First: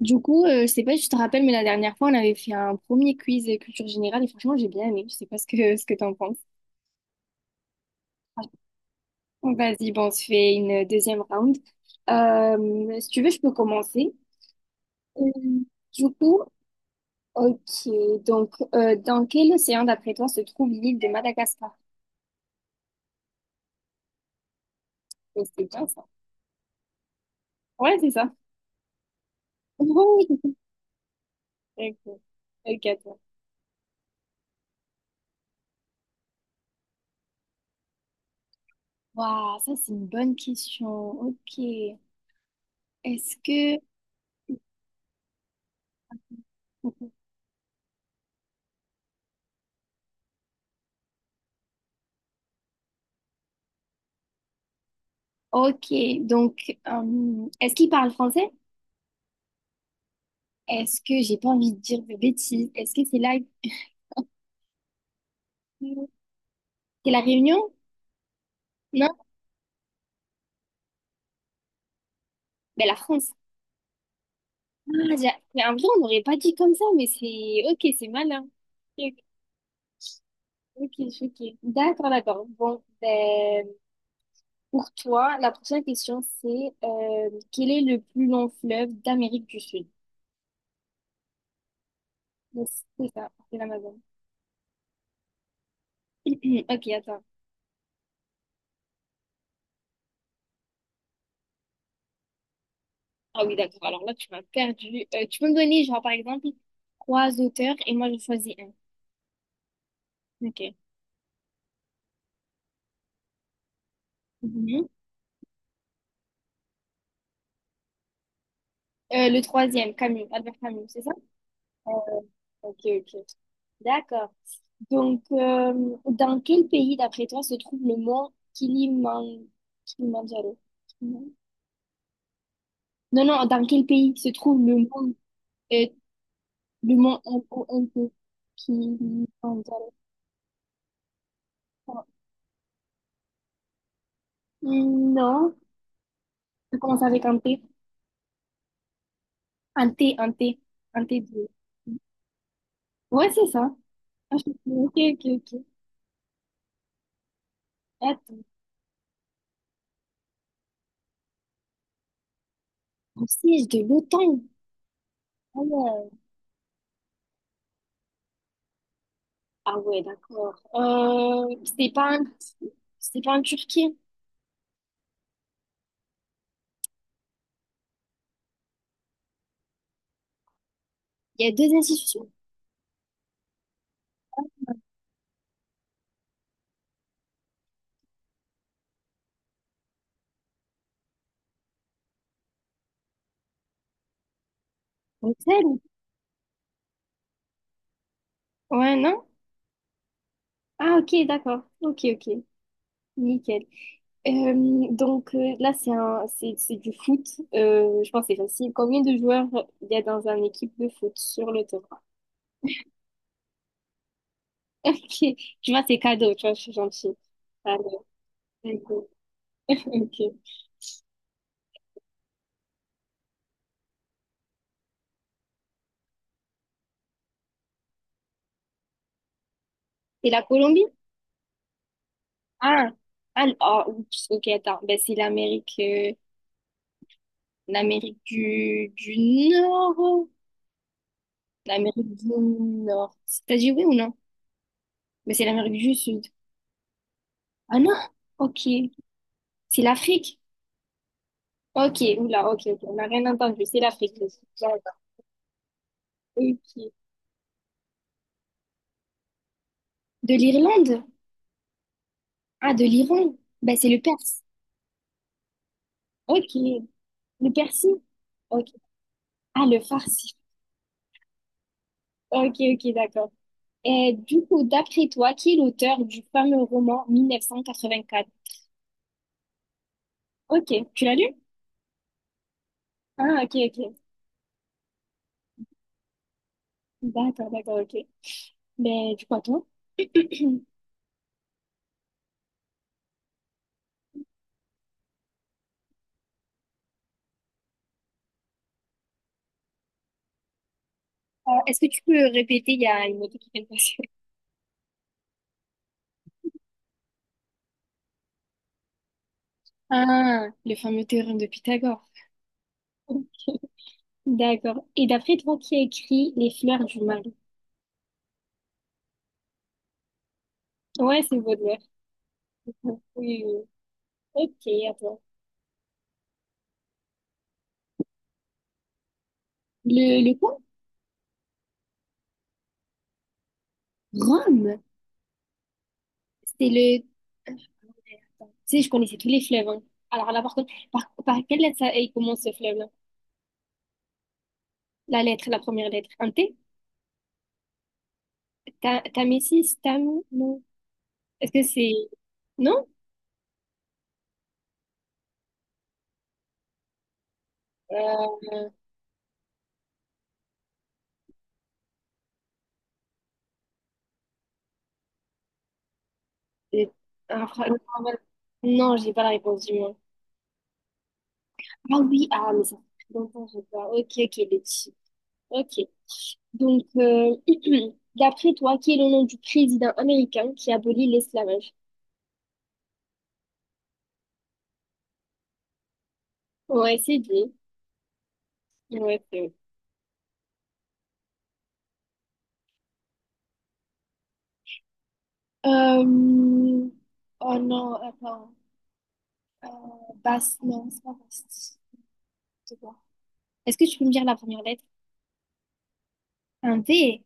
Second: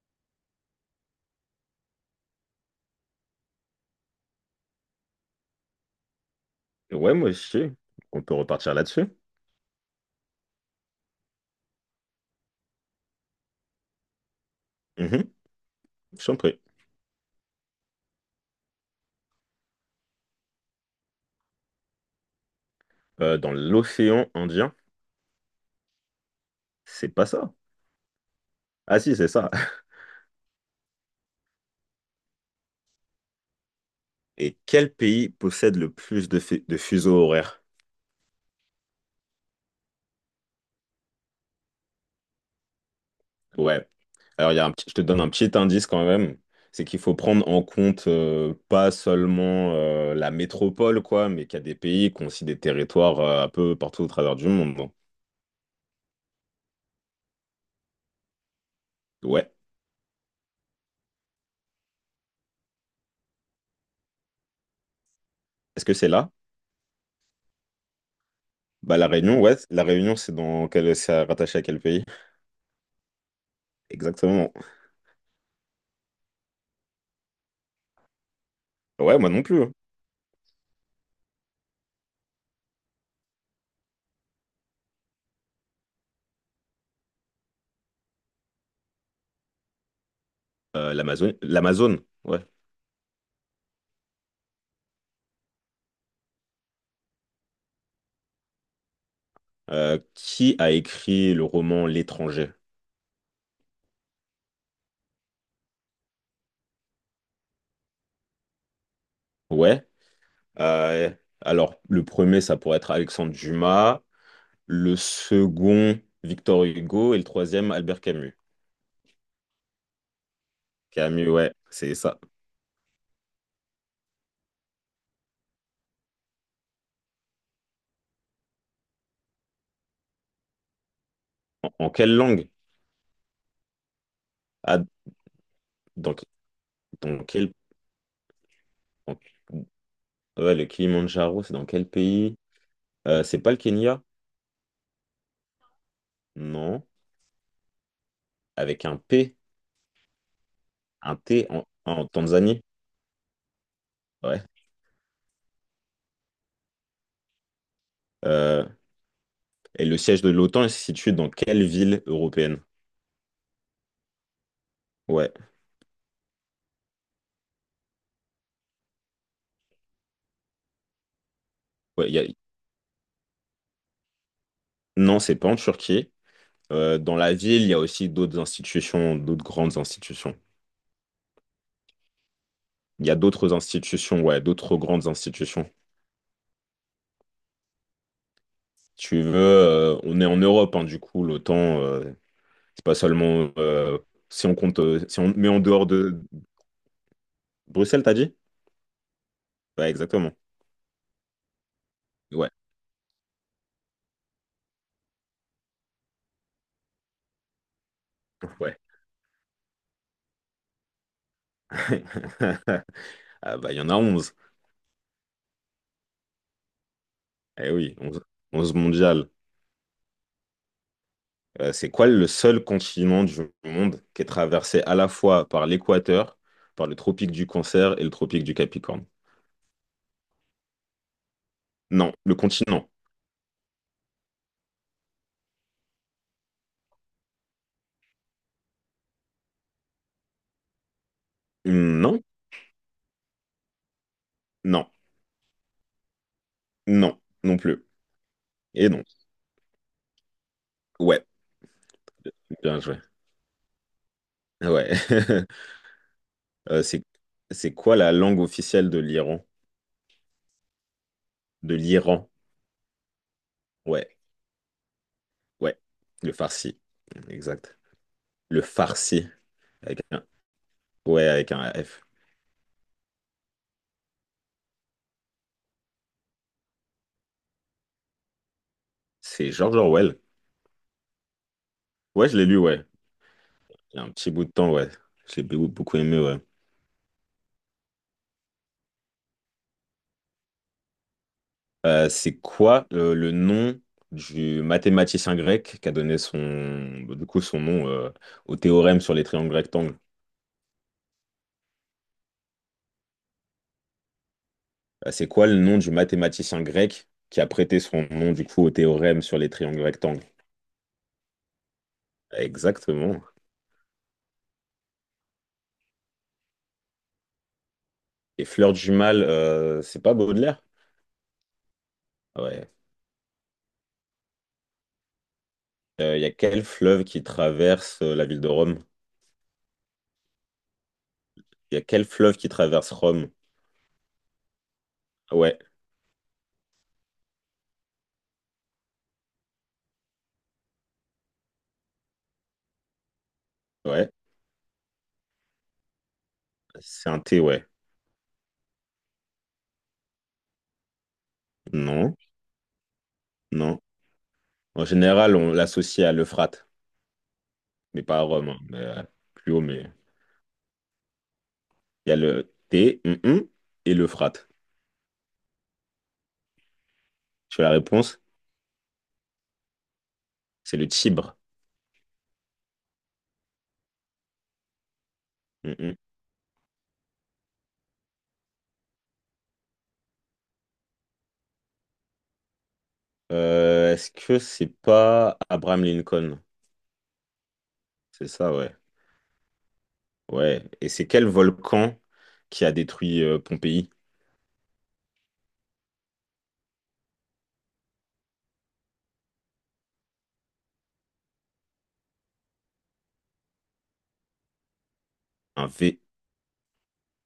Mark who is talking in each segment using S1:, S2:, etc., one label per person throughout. S1: Du coup, je sais pas si tu te rappelles, mais la dernière fois, on avait fait un premier quiz culture générale et franchement, j'ai bien aimé. Je sais pas ce que, ce que t'en penses.
S2: Ouais, moi aussi. On peut repartir là-dessus.
S1: Vas-y, bon, on se fait une deuxième round. Si tu veux, je peux commencer. Euh,
S2: Mhm,
S1: Du
S2: je t'en
S1: coup,
S2: prie.
S1: ok, donc, dans quel océan, d'après toi, se trouve l'île de Madagascar?
S2: Dans l'océan Indien,
S1: Mais c'est bien ça.
S2: c'est pas ça.
S1: Ouais, c'est ça.
S2: Ah si, c'est ça.
S1: Oui. Ok, ok, à toi.
S2: Et quel pays possède le plus de, de fuseaux horaires?
S1: Waouh, ça, c'est une bonne question. Ok. Est-ce que...
S2: Ouais. Alors, il y a je te donne un petit indice quand même. C'est qu'il faut prendre en compte pas seulement la métropole, quoi, mais qu'il y a des pays qui ont aussi des territoires un peu partout au travers du monde, hein.
S1: Ok, donc est-ce qu'il parle français?
S2: Ouais.
S1: Est-ce que j'ai pas envie de dire de bêtises? Est-ce que c'est là
S2: Est-ce
S1: que-
S2: que c'est là?
S1: c'est la Réunion?
S2: Bah, la
S1: Non?
S2: Réunion, ouais. La Réunion, c'est dans quel... c'est rattaché à quel pays?
S1: Ben la France.
S2: Exactement.
S1: Ah, j'ai mais en vrai on n'aurait pas dit comme ça, mais c'est ok, c'est malin. Ok,
S2: Ouais, moi non plus, hein.
S1: ok, je suis ok. D'accord, d'accord. Bon, ben pour toi, la prochaine question c'est quel est le plus long fleuve d'Amérique du Sud?
S2: L'Amazon, l'Amazone, ouais.
S1: Yes, c'est ça, c'est l'Amazon. Ok, attends.
S2: Qui a écrit le roman L'étranger?
S1: Ah oui, d'accord. Alors là, tu m'as perdu. Tu peux me donner, genre, par exemple, trois auteurs et moi, je choisis un.
S2: Ouais.
S1: Ok.
S2: Euh, alors, le premier, ça pourrait être Alexandre Dumas.
S1: Mhm.
S2: Le second, Victor Hugo. Et le troisième, Albert Camus.
S1: Le troisième, Camus, Albert Camus, c'est ça?
S2: Camus, ouais, c'est ça.
S1: Ok, ok. D'accord. Donc, dans quel pays, d'après toi, se trouve le mont Kilimanjaro? Non,
S2: En quelle langue?
S1: non, dans quel pays se trouve
S2: Ah,
S1: euh,
S2: dans,
S1: le mont
S2: dans quel...
S1: MONT,
S2: en-
S1: Kilimanjaro?
S2: ouais, le Kilimandjaro, c'est dans quel pays? C'est pas le Kenya?
S1: Hmm, non, ça
S2: Non.
S1: commence avec un T.
S2: Avec un P,
S1: Un T, un T, un
S2: un
S1: T
S2: T
S1: de...
S2: en Tanzanie?
S1: Ouais, c'est ça. Ah,
S2: Ouais.
S1: Ok, ok, ok. Attends,
S2: Euh, et le siège de l'OTAN est situé dans quelle ville européenne?
S1: un siège de l'OTAN.
S2: Ouais,
S1: Ah ouais, ah ouais, d'accord. C'est
S2: ouais,
S1: pas un... c'est pas en Turquie.
S2: non, c'est pas en Turquie. Dans la ville, il y a aussi d'autres institutions, d'autres grandes institutions.
S1: Il y a deux institutions.
S2: Il y a d'autres institutions, ouais, d'autres grandes institutions. Si tu veux, on est en Europe, hein, du coup, l'OTAN, c'est pas seulement si on compte, si on met en
S1: Bruxelles?
S2: dehors de Bruxelles, t'as dit?
S1: Ouais, non?
S2: Ouais, exactement.
S1: Ah ok, d'accord. Ok, ok.
S2: Ouais,
S1: Nickel. Donc là, c'est du foot. Je pense que c'est facile.
S2: ouais.
S1: Combien de joueurs il y a dans une équipe de foot sur le terrain?
S2: Ah bah, il y en a 11.
S1: Ok. Tu vois, c'est cadeau. Tu vois, je suis gentille.
S2: Eh
S1: Allez,
S2: oui, 11, 11
S1: d'accord.
S2: mondiales.
S1: Ok.
S2: C'est quoi le seul continent du monde qui est traversé à la fois par l'équateur, par le tropique du Cancer et le tropique du Capricorne?
S1: Et la Colombie?
S2: Non, le continent.
S1: Ah, ah, ah, oups, ok, attends. Ben, c'est l'Amérique l'Amérique du Nord. L'Amérique
S2: Non,
S1: du Nord. C'est t'as dit oui ou non?
S2: non,
S1: Mais c'est l'Amérique du Sud.
S2: non, non
S1: Ah
S2: plus.
S1: non? Ok.
S2: Et non.
S1: C'est l'Afrique?
S2: Ouais,
S1: Ok, oula, ok, ok.
S2: bien
S1: On
S2: joué.
S1: n'a rien entendu. C'est l'Afrique. Le Sud. Bien.
S2: Ouais. Euh,
S1: Ok.
S2: c'est, c'est quoi la langue officielle de l'Iran?
S1: De l'Irlande?
S2: De l'Iran.
S1: Ah, de l'Iran? Ben, c'est le
S2: Ouais,
S1: Perse.
S2: ouais. Le
S1: Ok.
S2: farsi.
S1: Le
S2: Exact.
S1: Persie?
S2: Le
S1: Ok.
S2: farsi.
S1: Ah, le
S2: Avec un...
S1: Farsi.
S2: Ouais, avec un F.
S1: Ok, ok, d'accord. Et du coup, d'après toi, qui est l'auteur du fameux roman 1984?
S2: C'est George Orwell.
S1: Ok, tu l'as lu?
S2: Ouais, je l'ai lu, ouais.
S1: Ah, ok,
S2: Il
S1: ok.
S2: y a un petit bout de temps, ouais. J'ai beaucoup beaucoup aimé, ouais.
S1: D'accord, d'accord, ok. Ben, du coup, à toi.
S2: C'est quoi le nom du mathématicien grec qui a donné son, du coup, son nom au théorème sur les triangles rectangles?
S1: Est-ce que tu peux répéter? Il y a une moto qui vient de passer.
S2: C'est quoi le nom du mathématicien grec qui a prêté son nom du coup au théorème sur les triangles rectangles?
S1: Ah, le fameux théorème de Pythagore.
S2: Exactement.
S1: D'accord. Et d'après toi, qui a écrit Les fleurs du mal?
S2: Et Fleur du Mal, c'est pas Baudelaire?
S1: Ouais, c'est Baudelaire.
S2: Ah ouais.
S1: Oui, oui, oui. Ok, à toi.
S2: Il y a quel fleuve qui traverse la ville de Rome?
S1: Le quoi?
S2: Il y a quel fleuve qui traverse Rome?
S1: Rome?
S2: Ah ouais,
S1: C'est le... Tu sais, je connaissais tous les fleuves, hein. Alors là, par contre, par quelle lettre ça, il commence ce fleuve-là?
S2: ouais.
S1: La lettre, la première lettre. Un T?
S2: C'est un T, ouais.
S1: Ta- Tamésis? Tam... Non. Est-ce que c'est...
S2: Non,
S1: Non?
S2: non. En général, on l'associe à l'Euphrate, mais pas à
S1: Euh,
S2: Rome, hein, mais, plus haut, mais il y a le T et l'Euphrate.
S1: et- ah,
S2: Tu as
S1: fra-
S2: la
S1: non, mais-
S2: réponse?
S1: non, j'ai pas la réponse du moins.
S2: C'est le Tibre.
S1: Ah oui, ah, mais ça fait très longtemps, je vois. Ok, ok, les petits. Ok.
S2: Hum, hum.
S1: Donc, d'après toi, qui est le nom du président américain qui abolit l'esclavage?
S2: Est-ce que c'est pas Abraham Lincoln?
S1: Ouais, c'est lui.
S2: C'est ça, ouais.
S1: Ouais, c'est lui.
S2: Ouais. Et c'est quel volcan qui a détruit Pompéi?
S1: Euh, Oh non, attends. Euh, Bast, non, c'est pas Bast. C'est quoi? Est-ce que tu peux me dire la première lettre?
S2: Un V.
S1: Un V.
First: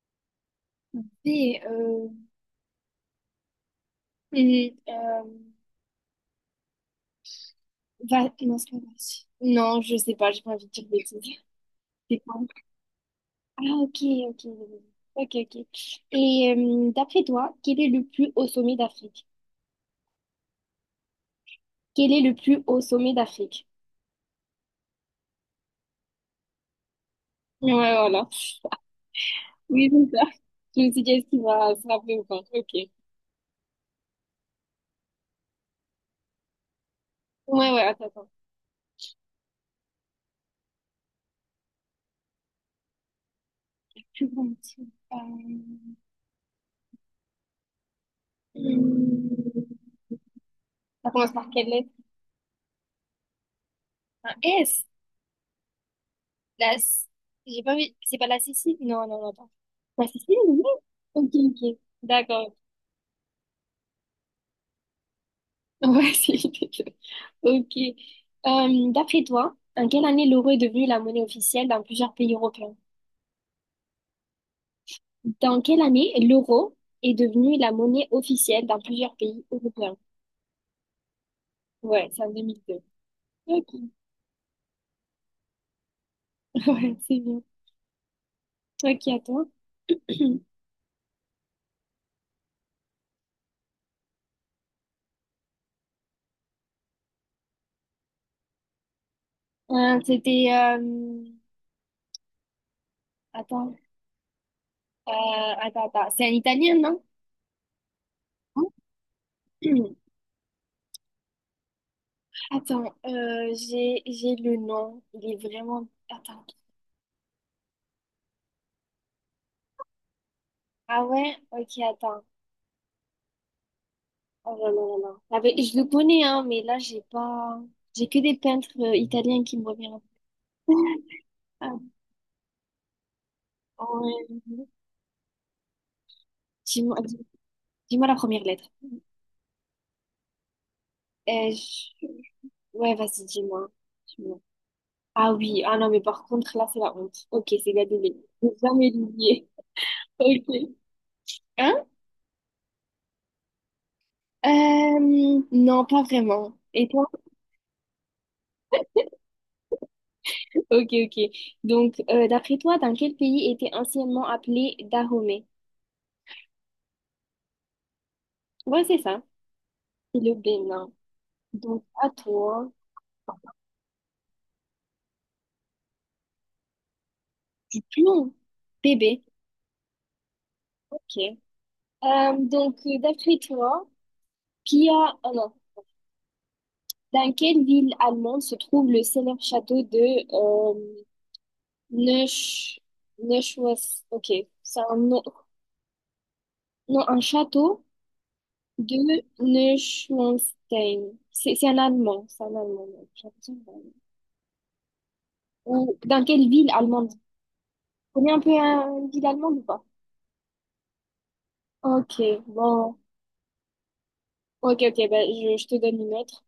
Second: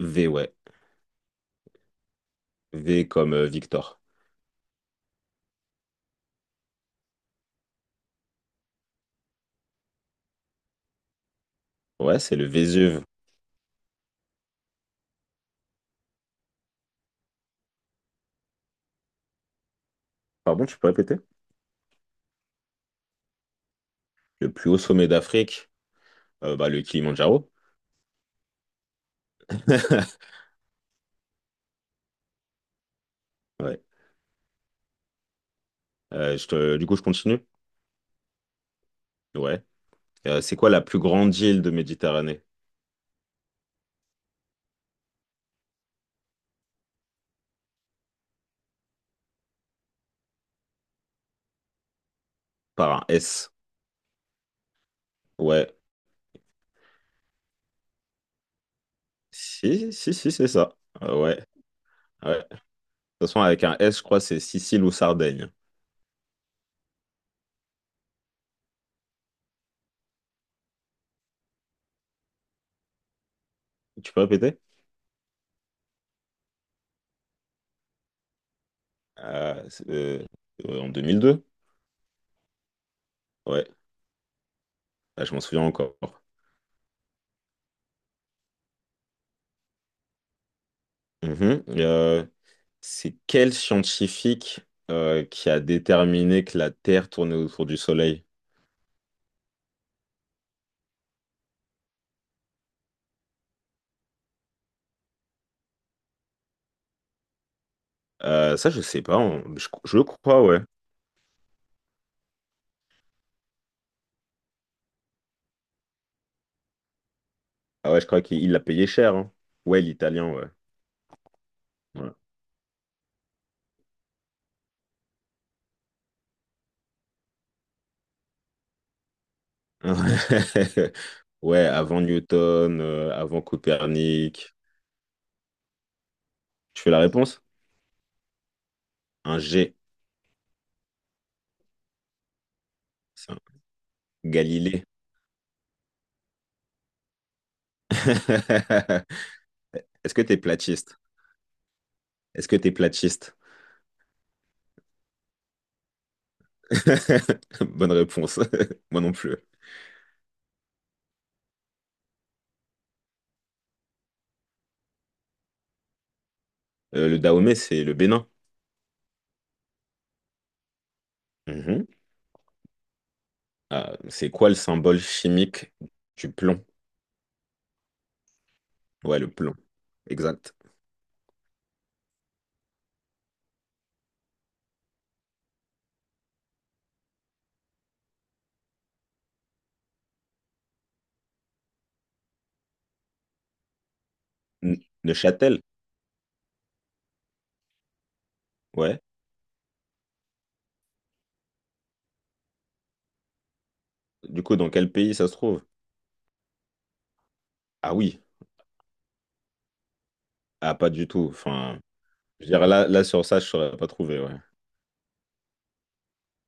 S2: V, ouais.
S1: V,
S2: V comme Victor.
S1: hum, euh, Va... Non, c'est pas Varsovie. Non, je sais pas, j'ai pas envie de dire de bêtises.
S2: Ouais,
S1: C'est
S2: c'est
S1: quoi?
S2: le Vésuve.
S1: Ah, ok, ok, ok, ok. Et d'après toi, quel est le plus haut sommet d'Afrique?
S2: Pardon, tu peux répéter?
S1: Quel est le plus haut sommet d'Afrique?
S2: Le plus haut sommet d'Afrique, bah, le Kilimandjaro.
S1: Ouais, voilà. Oui, c'est ça. Je me suis dit, est-ce qu'il va se rappeler ou pas? Ok.
S2: Ouais. Du coup, je continue.
S1: Ouais, ouais, attends, attends.
S2: Ouais. C'est quoi la plus grande île de Méditerranée?
S1: Plus grand métier. Euh... hum, Ça commence par quelle lettre?
S2: Par un S.
S1: Un S.
S2: Ouais.
S1: La... S- J'ai pas envie. C'est pas la Sicile? Non, non, non, attends.
S2: Si,
S1: La
S2: si, si,
S1: Sicile,
S2: c'est
S1: oui.
S2: ça.
S1: Ok,
S2: Ouais.
S1: ok.
S2: Ouais.
S1: D'accord.
S2: De toute façon, avec un S, je crois, c'est Sicile ou Sardaigne.
S1: Ouais, c'est ridicule. Ok. D'après toi, en quelle année l'euro est devenu la monnaie officielle dans plusieurs pays européens?
S2: Tu peux répéter?
S1: Dans quelle année l'euro est devenu la monnaie officielle dans plusieurs pays
S2: C'est,
S1: européens?
S2: en 2002?
S1: Ouais, c'est en 2002.
S2: Ouais.
S1: Ok,
S2: Ah, je m'en souviens encore.
S1: ouais, c'est bien. Ok, attends.
S2: Mhm. C'est quel scientifique qui a déterminé que la Terre tournait autour du Soleil?
S1: Euh, c'était... euh, Attends. Euh, Attends, attends. C'est un Italien, non?
S2: Ça, je sais pas. Je crois, ouais.
S1: Attends, j'ai le nom. Il est vraiment... Attends.
S2: Ah ouais, je crois qu'il il l'a payé cher, hein. Ouais, l'italien, ouais.
S1: Ah ouais? Ok,
S2: Ouais.
S1: attends. Oh là là là là. Ah ben, je le connais, hein, mais là, j'ai pas... J'ai que des peintres italiens qui me reviennent.
S2: Ouais,
S1: Ah,
S2: avant Newton, avant Copernic.
S1: ouais.
S2: Tu fais
S1: Dis-moi,
S2: la
S1: dis-
S2: réponse?
S1: dis-moi la première lettre.
S2: Un G.
S1: Euh, je- Ouais, vas-y,
S2: C'est un
S1: dis-moi. Dis-moi.
S2: Galilée.
S1: Ah oui, ah non, mais par contre, là, c'est la honte. Ok, c'est Galilée. Je vais jamais l'oublier.
S2: Est-ce que t'es
S1: Ok.
S2: platiste?
S1: Hein?
S2: Est-ce que t'es platiste?
S1: Non, pas vraiment. Et toi?
S2: Bonne réponse. Moi non plus.
S1: Ok, ok. Donc, d'après toi, dans quel pays était anciennement appelé Dahomey?
S2: Le Dahomey, c'est le Bénin.
S1: Ouais, c'est ça. C'est le Bénin. Donc,
S2: Mhm.
S1: à toi.
S2: Ah, c'est quoi le symbole chimique du plomb?
S1: Non,
S2: Ouais,
S1: bébé,
S2: le plomb. Exact.
S1: ok. Donc, d'après toi, Pia, ah non, dans quelle ville allemande se trouve le célèbre château de euh, Neusch... Neuschwanstein? Ok, c'est un, nom-
S2: Neuchâtel?
S1: non, un château de
S2: Ouais.
S1: Neuschwanstein. C'est un allemand, c'est un allemand, donc j'ai l'impression que c'est un Allemand.
S2: Du coup, dans quel pays ça se trouve?
S1: Ou dans quelle ville allemande? Tu
S2: Ah oui.
S1: connais un peu une ville allemande ou pas?
S2: Ah, pas du tout. Enfin,
S1: Ok,
S2: je veux dire, là,
S1: bon.
S2: là sur ça, je saurais pas trouver, ouais.
S1: Ok, ok, ben, je te donne une autre.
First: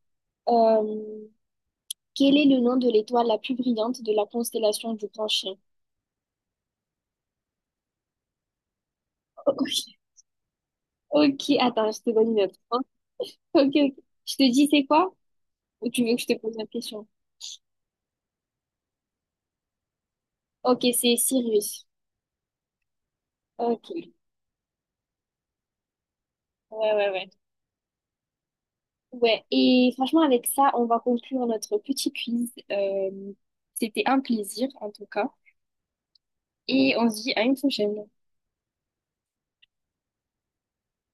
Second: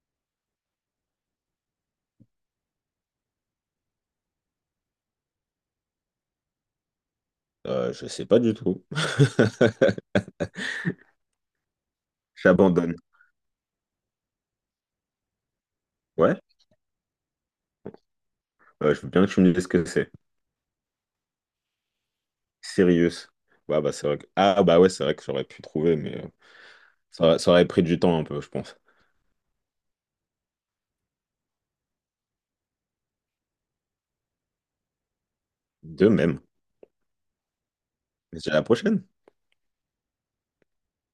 S1: Euh, Quel est le nom de l'étoile la plus brillante de la constellation du Grand Chien?
S2: Je sais pas du tout.
S1: Ok, ok, attends, je te donne une autre, hein.
S2: J'abandonne.
S1: Ok, ok. Je te dis c'est quoi? Ou tu veux que je te
S2: Ouais,
S1: pose la question?
S2: je veux bien que tu me dises ce que c'est.
S1: Ok, c'est Sirius.
S2: Sirius. Ouais,
S1: Ok,
S2: bah c'est
S1: ouais,
S2: vrai que... Ah bah ouais, c'est vrai que j'aurais pu trouver, mais
S1: ouais,
S2: ça,
S1: ouais.
S2: aurait ça aurait pris du temps un peu, je pense.
S1: Ouais, et franchement, avec ça, on va conclure notre petit quiz. C'était un plaisir, en tout cas.
S2: De même.
S1: Et on se dit à une prochaine.
S2: Mais c'est à la prochaine.